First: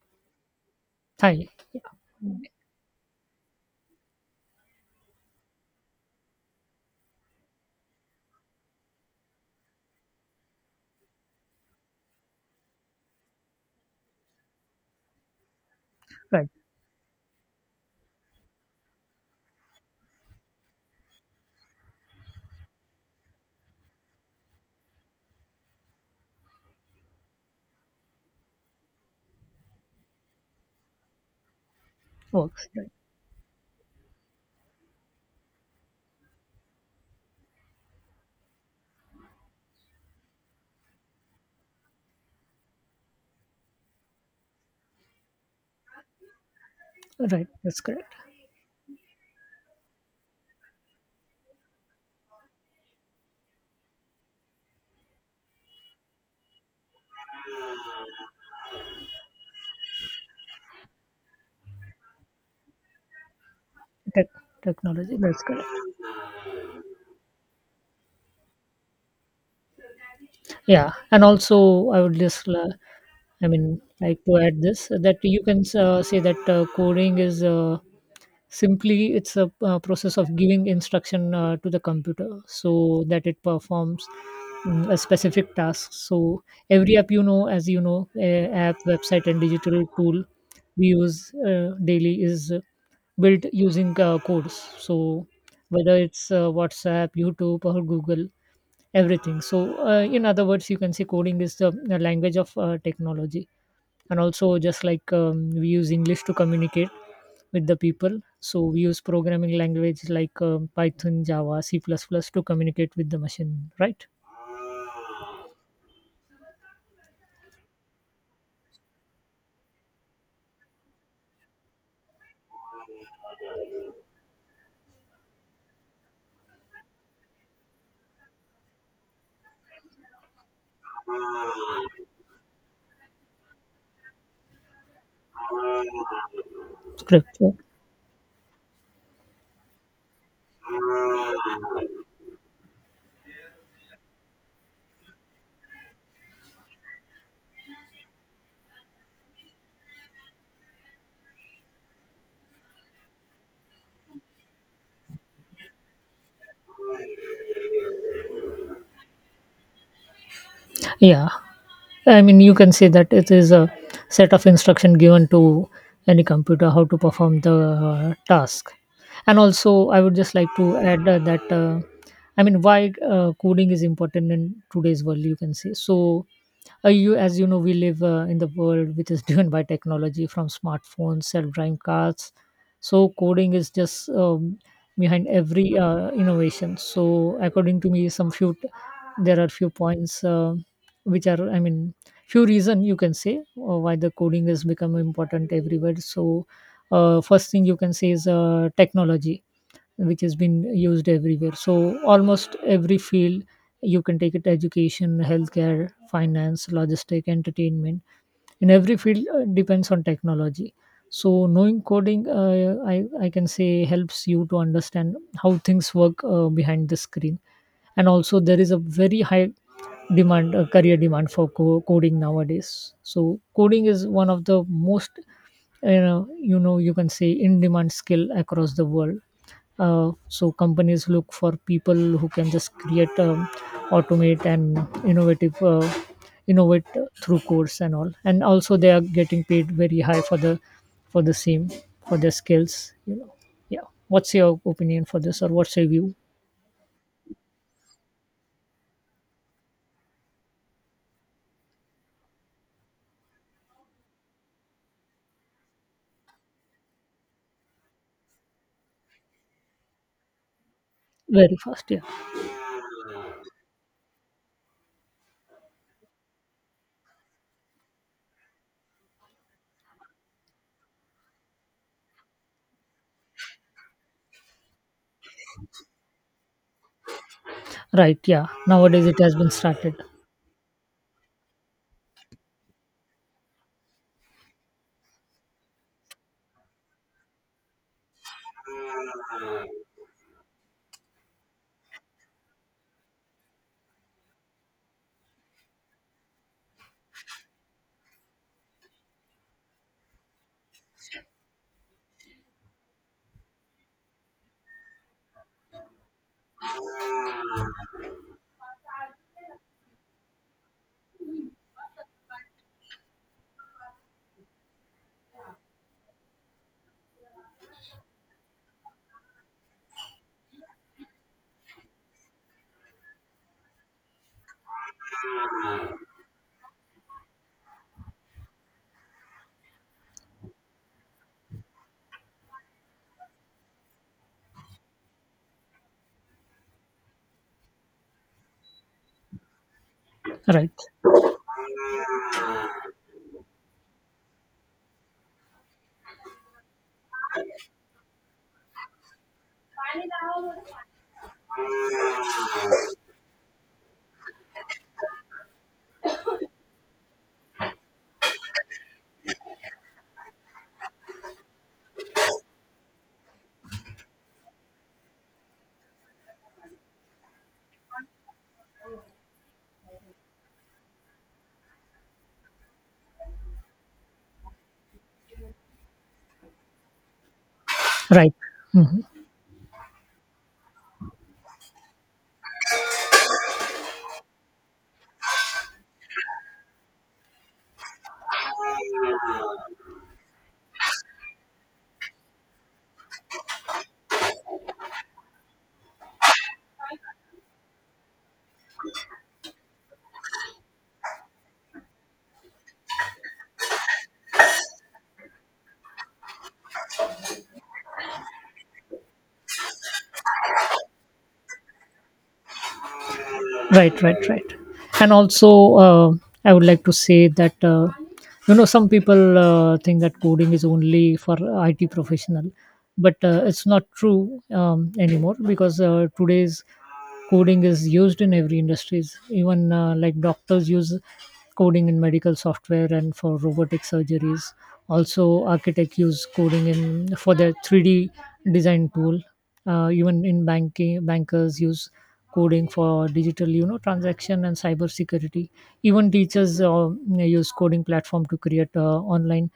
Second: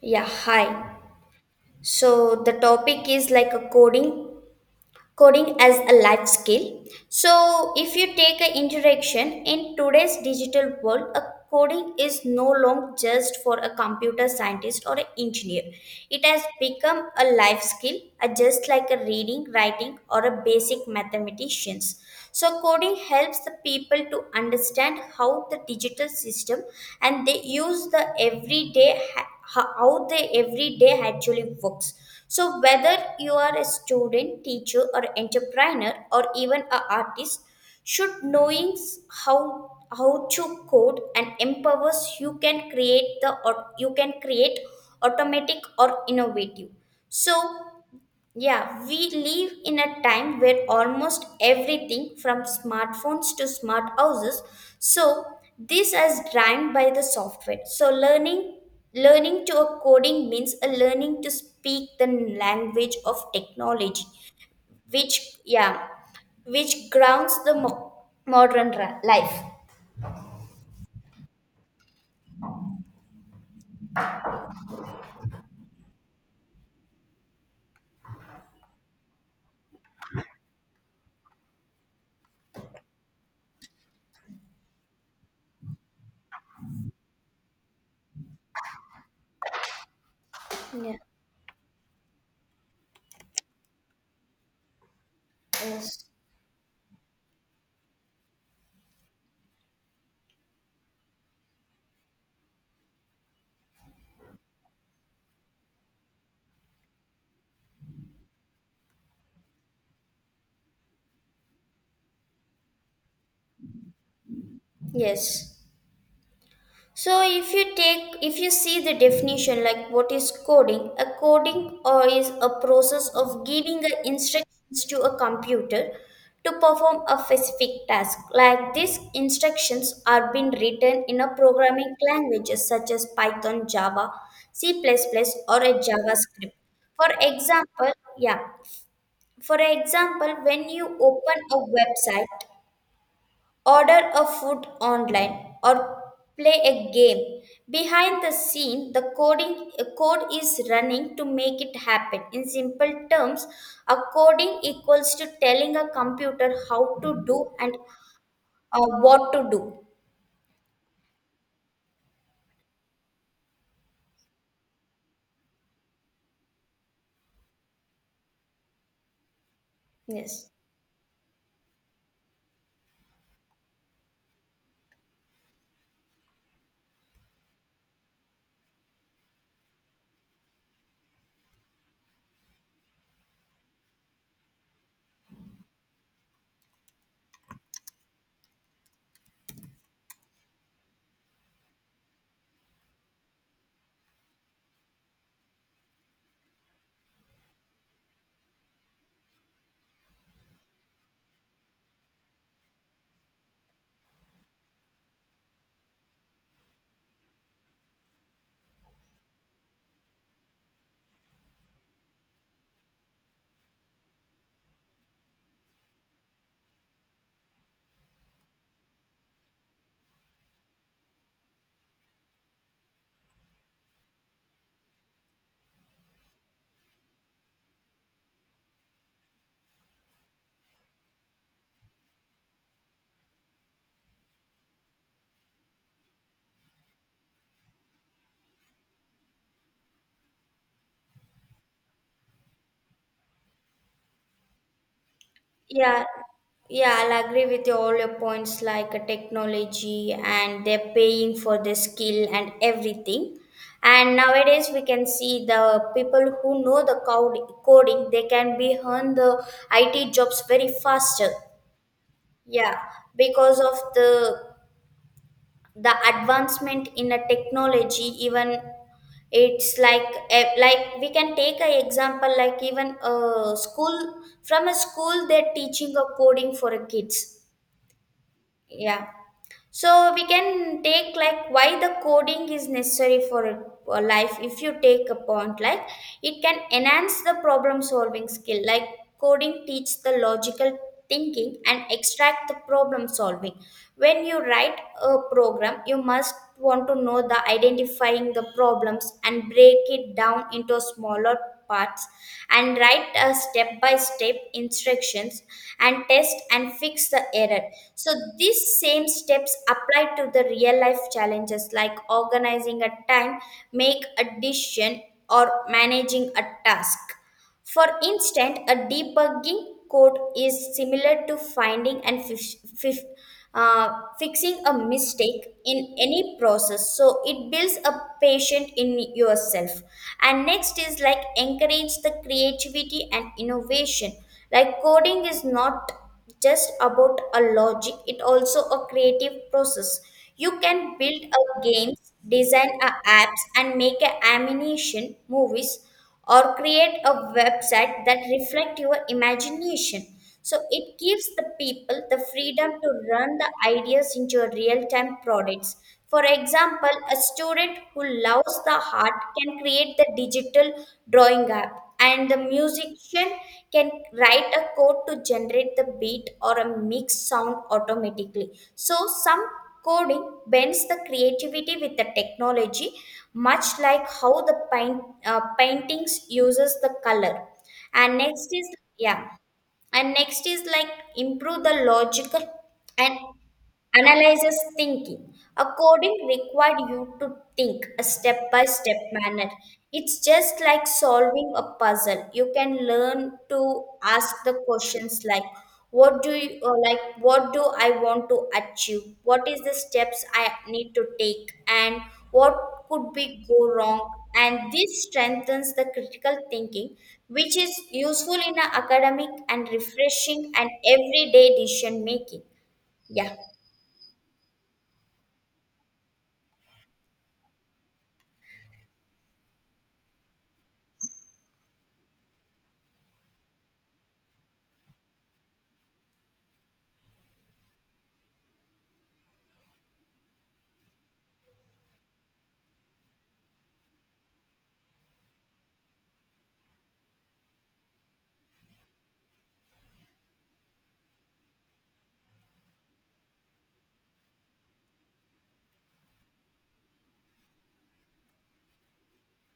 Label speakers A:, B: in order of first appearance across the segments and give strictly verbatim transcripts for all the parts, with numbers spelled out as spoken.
A: Yeah, hi.
B: Hi.
A: So the topic is like a coding coding as a life skill. So if you take an introduction, in today's digital world a coding is no longer just for a computer scientist or an engineer. It has
B: Right.
A: become a life skill, uh, just like a reading, writing, or a basic mathematicians. So coding helps the people to understand how the digital system, and they use the everyday ha- how the everyday actually works. So
B: Works.
A: whether you are a student, teacher, or entrepreneur, or even an artist, should knowing s- how how to code and empowers, you can create the, or you can create automatic or innovative.
B: Right.
A: So
B: Right. That's correct.
A: yeah, we live in a time where almost everything from smartphones to smart houses. So this is driven by the software. So learning learning to a coding means a learning to speak the language of technology,
B: Tech Technology.
A: which
B: That's correct.
A: yeah, which grounds the mo- modern ra- life.
B: Yeah. And also, I would just, uh, I mean, like to add this that you can uh, say that uh, coding is uh, simply it's a uh, process of giving instruction uh, to the computer so that it performs mm, a specific task. So every app you know as you know uh, app, website and digital tool we
A: Yeah.
B: use uh, daily is uh, built using uh, codes. So whether
A: Yes.
B: it's uh, WhatsApp, YouTube or Google, everything. So uh, in other words, you can say coding is the, the language of uh, technology. And also, just like um, we use English to communicate with the people, so we use programming language like um, Python, Java, C++ to communicate with the machine, right?
A: Yes. So if you take if you see the definition, like what is coding, a coding or is a process of giving a instructions to a computer to perform a specific task. Like these instructions are being written in a programming languages such as Python, Java, C++ plus plus, or a JavaScript. For
B: Correct. Yeah.
A: example, yeah, for example, when you open a website, order a food online, or play a game, behind the scene the coding a code is running to make it happen. In simple terms, a coding equals to telling a computer how to do and uh, what to do.
B: Yeah, I mean, you can say that it is a set of instruction given to any computer how to perform the uh, task. And also, I would just like
A: Yes.
B: to add uh, that uh, I mean, why uh, coding is important in today's world, you can say. So, uh, you, as you know, we live uh, in the world which is driven by technology, from smartphones, self-driving cars. So, coding is just um, behind every uh, innovation. So, according to me, some few there are few points. Uh, which are I mean Few reason, you can say, uh, why the coding has become important everywhere. So uh, first thing you can say is uh, technology, which has been used everywhere. So almost every field, you can take it: education, healthcare, finance, logistic, entertainment. In every field, uh, depends on technology. So knowing coding, uh, I, I can say, helps you to understand how things work uh, behind the screen. And also, there is a very high demand, uh, career demand for co- coding nowadays. So coding is one of the most, you know you know you can say, in demand skill across the world. Uh, so companies look for people who can just create, um, automate and innovative uh, innovate through codes and all. And also, they are getting paid very high for the for the same, for their skills, you know. Yeah, what's your opinion for this, or what's your
A: Yeah,
B: view?
A: yeah, I'll agree with you all your points, like uh, technology and they're paying for the skill and everything. And nowadays we can see the people who know the code coding, they can be earn the I T jobs very faster.
B: Very fast, yeah.
A: Yeah, because of the the advancement in a technology, even it's like eh, like we can take an example, like even a school, from a school they're teaching a coding for a kids.
B: Right, yeah,
A: Yeah.
B: nowadays it has been started.
A: So we can take like why the coding is necessary for a life. If you take a point, like it can enhance the problem solving skill. Like coding teach the logical thinking and extract the problem solving. When you write a program, you must want to know the identifying the problems and break it down into smaller parts, and write a step by step instructions, and test and fix the error. So these same steps apply to the real life challenges, like organizing a time, make a decision, or managing a task. For instance, a debugging code is similar to finding and fif- fif- uh, fixing a mistake in any process. So it builds a patient in yourself. And next is like encourage the creativity and innovation. Like coding is not just about a logic, it also a creative process. You
B: Right,
A: can build a games, design a apps, and make a animation movies, or create a website that reflect your imagination. So it gives the people the freedom to run the ideas into a real-time products. For example, a student who loves the art can create the digital drawing app, and the musician can write a code to generate the beat or a mix sound automatically. So some coding bends the creativity with the technology, much like how the paint, uh, paintings uses the color. And
B: right,
A: next is yeah, and next is like improve the logical and Analyzes thinking. A coding required you to think a step by step manner. It's just like solving a puzzle. You can learn to ask the questions like what do you or like what do I want to achieve? What is the steps I need to take, and what could be go wrong? And this strengthens the critical thinking, which is useful in a academic and refreshing and everyday decision making. Yeah.
B: right. Right, right. And also, uh, I would like to say that uh, you know, some people uh, think that coding is only for IT professional, but uh, it's not true um, anymore, because uh, today's coding is used in every industries. Even uh, like doctors use coding in medical software and for robotic surgeries. Also, architect use coding in for their three d design tool. Uh, even in banking, bankers use coding for digital, you know, transaction and cyber security. Even teachers uh, use coding platform to create uh, online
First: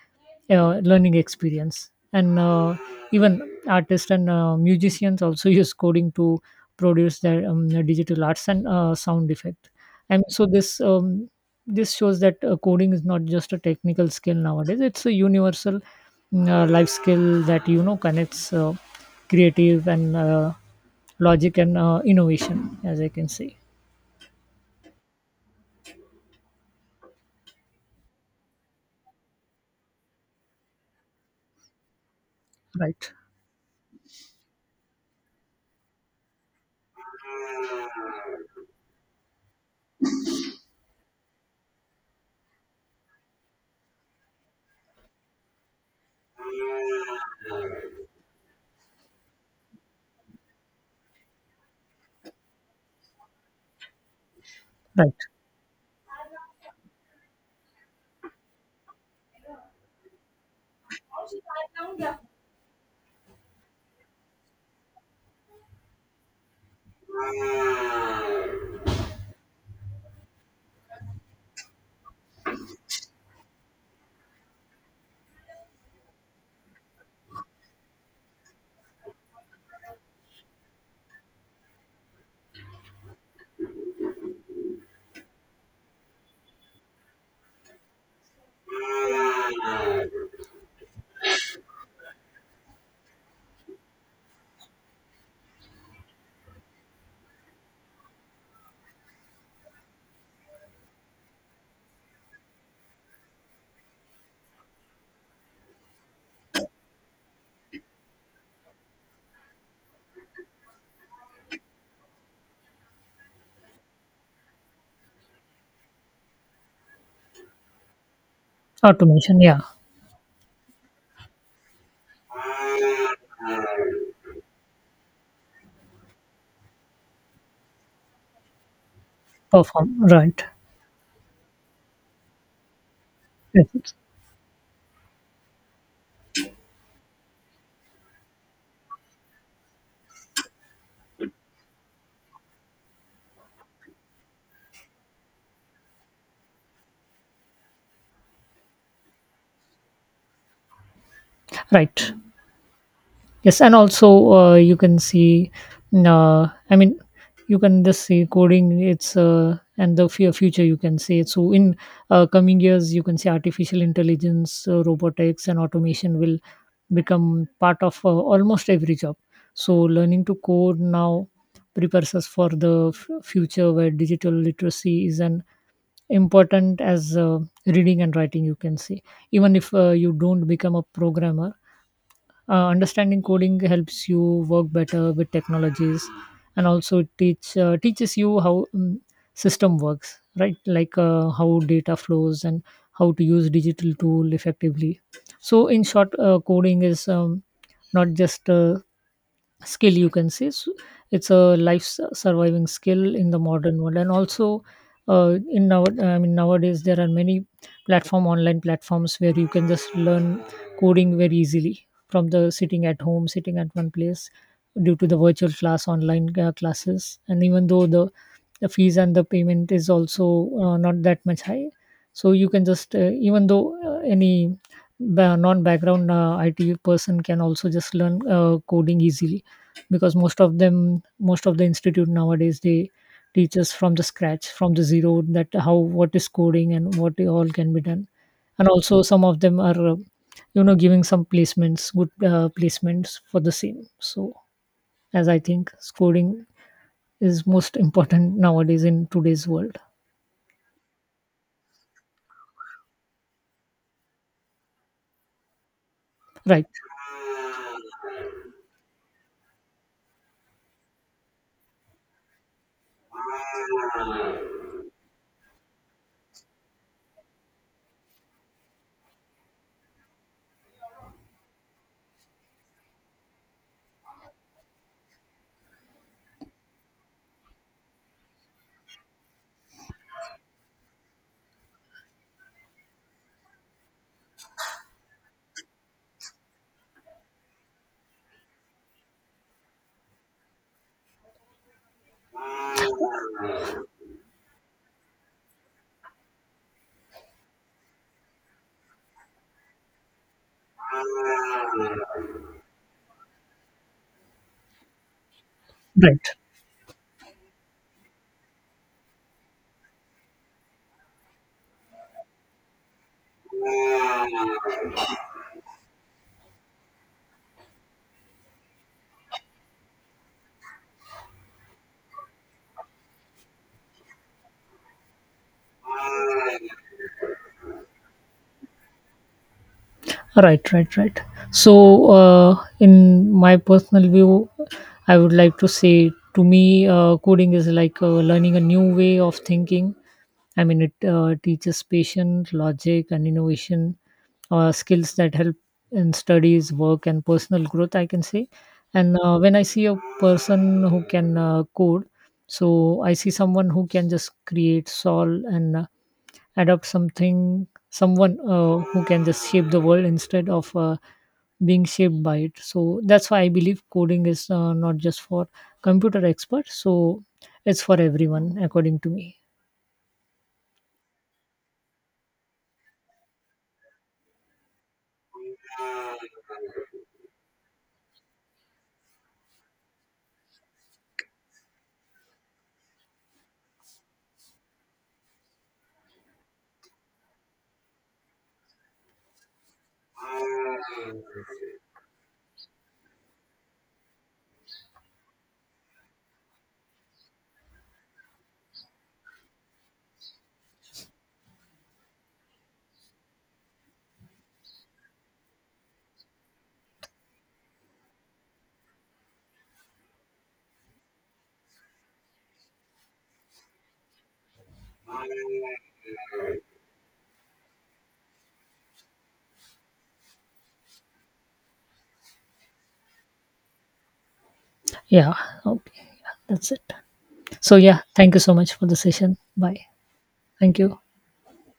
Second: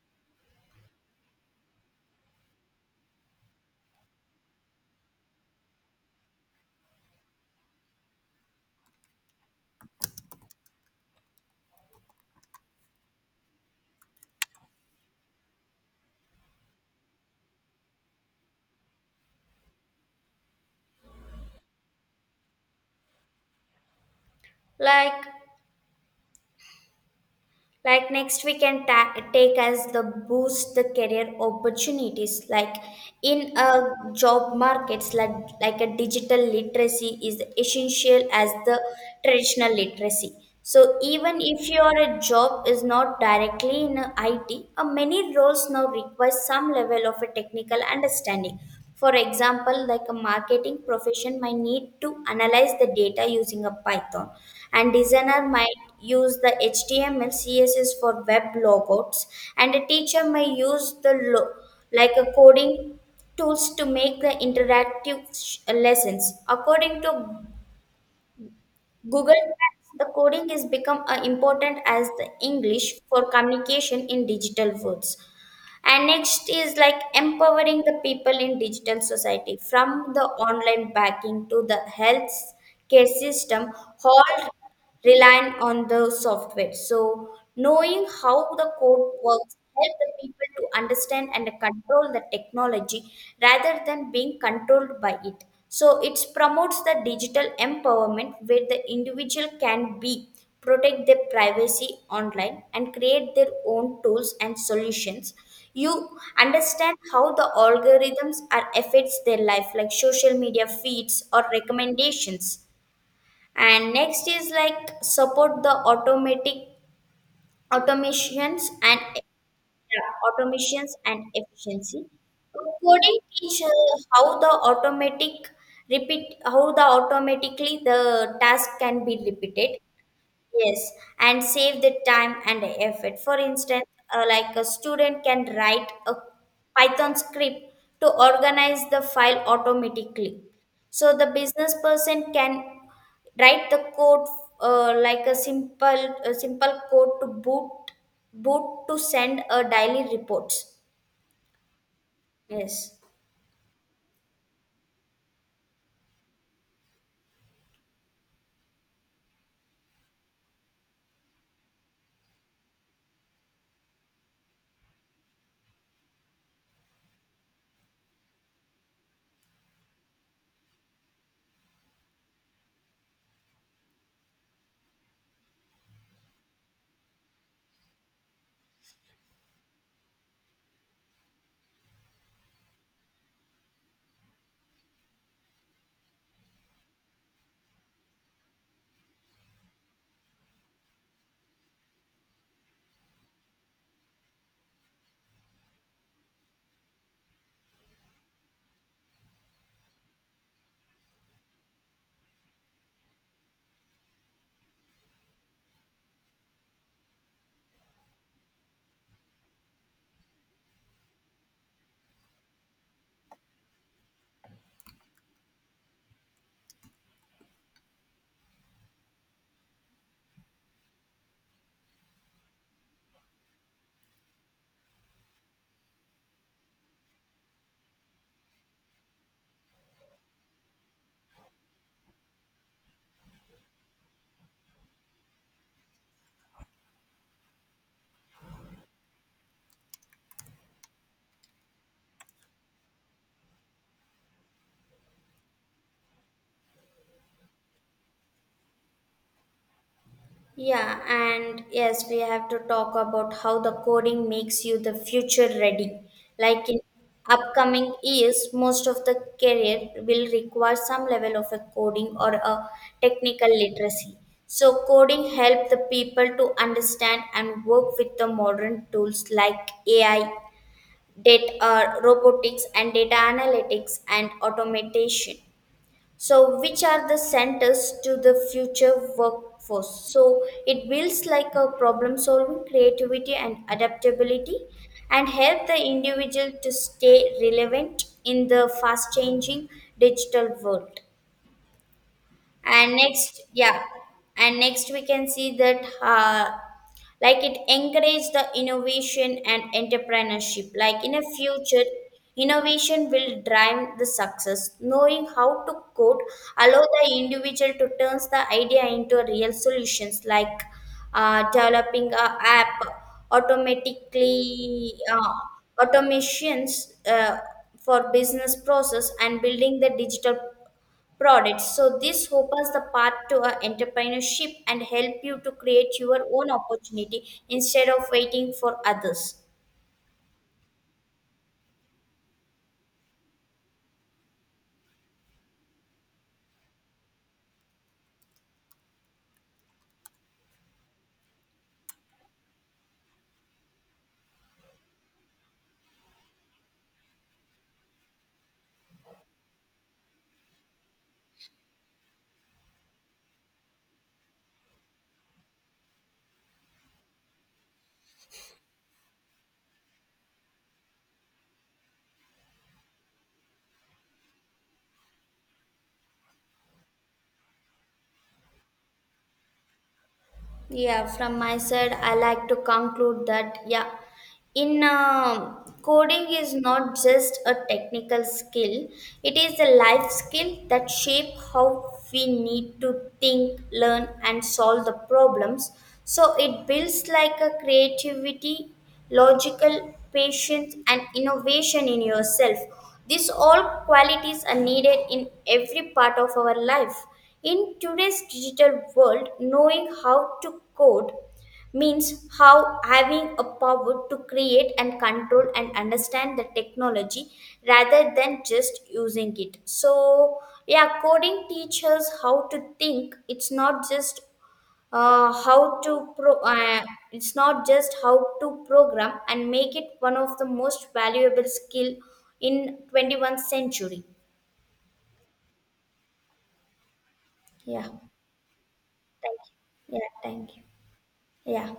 B: uh, learning experience. And uh, even artists and uh, musicians also use coding to produce their um, digital arts and uh, sound effect. And so this um, this shows that uh, coding is not just a technical skill nowadays, it's a universal mm, uh, life skill that, you know, connects uh, creative and uh, logic and uh, innovation, as I can see.
A: Like, like next we can ta- take as the boost the career opportunities. Like
B: Right,
A: in a job markets, like like a digital literacy is essential as the traditional literacy. So even if your job is not directly in I T, uh, many roles now require some level of a technical understanding. For example, like a marketing profession might need to analyze the data using a Python, and
B: right.
A: designer might use the H T M L, C S S for web logouts, and a teacher may use the lo- like a coding tools to make the interactive sh- lessons. According to Google Trends, the coding is become uh, important as the English for communication in digital worlds. And next is like empowering the people in digital society. From the online banking to the health care system, all relying on the software. So knowing how the code works help the people to understand and control the technology rather than being controlled by it. So it promotes the digital empowerment where the individual can be protect their privacy online and create their own tools and solutions. You understand how the algorithms are affects their life, like social media feeds or recommendations. And next is like support the automatic automations and
B: Automation, yeah.
A: yeah, automations and efficiency. Coding teach uh, how the automatic repeat how the automatically the task can be repeated.
B: Perform, right.
A: Yes, and save the time and the effort. For
B: Yes,
A: instance,
B: yes.
A: uh, like a student can write a Python script to organize the file automatically. So the business person can write the code, uh, like a simple a simple code to boot boot to send a daily reports.
B: Right.
A: Yes.
B: Yes, and also uh, you can see, mm, uh, I mean, you can just see coding, it's uh, and the fu- future, you can say. So in uh, coming years, you can see artificial intelligence, uh, robotics, and automation will become part of uh, almost every job. So learning to code now prepares us for the f- future where digital literacy is an important as uh, reading and writing, you can say. Even if uh, you don't become a programmer, uh, understanding coding helps you work better with technologies. And also, it teach uh, teaches you how um, system works, right, like uh, how data flows and how to use digital tool effectively. So in short, uh, coding is um, not just uh, skill, you can say. So it's a life su- surviving skill in the modern world. And also, uh, in now I mean nowadays there are many platform, online platforms where you can just learn coding very easily, from the sitting at home, sitting at one place, due to the virtual class, online uh, classes. And even though the the fees and the payment is also uh, not that much high, so you can just uh, even though uh, any ba- non-background uh, I T person can also just learn uh, coding easily, because most of them, most of the institute nowadays, they teach us from the scratch, from the zero, that how, what is coding and what all can be done. And also, some of them are uh, you know, giving some placements, good uh, placements for the same. So as I think, coding is most important nowadays, in today's world.
A: Yeah, and yes, we have to talk about how the coding makes you the future ready.
B: Right,
A: Like in upcoming years, most of the career will require some level of a coding or a technical literacy. So coding help the people to understand and work with the modern tools like A I, data, uh, robotics and data analytics and automation. So, which are the centers to the future workforce? So, it builds like a problem solving, creativity, and adaptability, and help the individual to stay relevant in the fast changing digital world. And next yeah, and next we can see that, uh, like it encourage the innovation and entrepreneurship. Like in a future, innovation will drive the success. Knowing how to code
B: right,
A: allow the individual to turn the idea into real solutions, like uh, developing a app, automatically uh, automations uh, for business process, and building the digital products. So this opens the path to a entrepreneurship and help you to create your own opportunity instead of waiting for others.
B: right. Right, right. So uh, in my personal view, I would like to say, to me uh, coding is like uh, learning a new way of thinking. I mean, it uh, teaches patience, logic and innovation, uh, skills that help in studies, work and personal growth, I can say. And uh, when I see a person who can uh, code, so I see someone who can just create, solve and uh, adopt something, someone uh, who can just shape the world instead of uh, being shaped by it. So that's why I believe coding is uh, not just for computer experts, so it's for everyone, according to me.
A: Yeah, from my side, I like to conclude that yeah, in um coding is not just a technical skill, it is a life skill that shape how we need to think, learn, and solve the problems. So it builds like a creativity, logical, patience, and innovation in yourself. These all qualities are needed in every part of our life. In today's digital world, knowing how to code means how having a power to create and control and understand the technology rather than just using it. So yeah, coding teaches how to think. It's not just uh, how to pro uh, it's not just how to program, and make it one of the most valuable skill in twenty-first century.
B: Yeah. Okay, yeah, that's it. So
A: Yeah,
B: yeah, thank you so much for the session.
A: thank
B: Bye.
A: you, yeah, thank you,
B: Thank you.
A: yeah.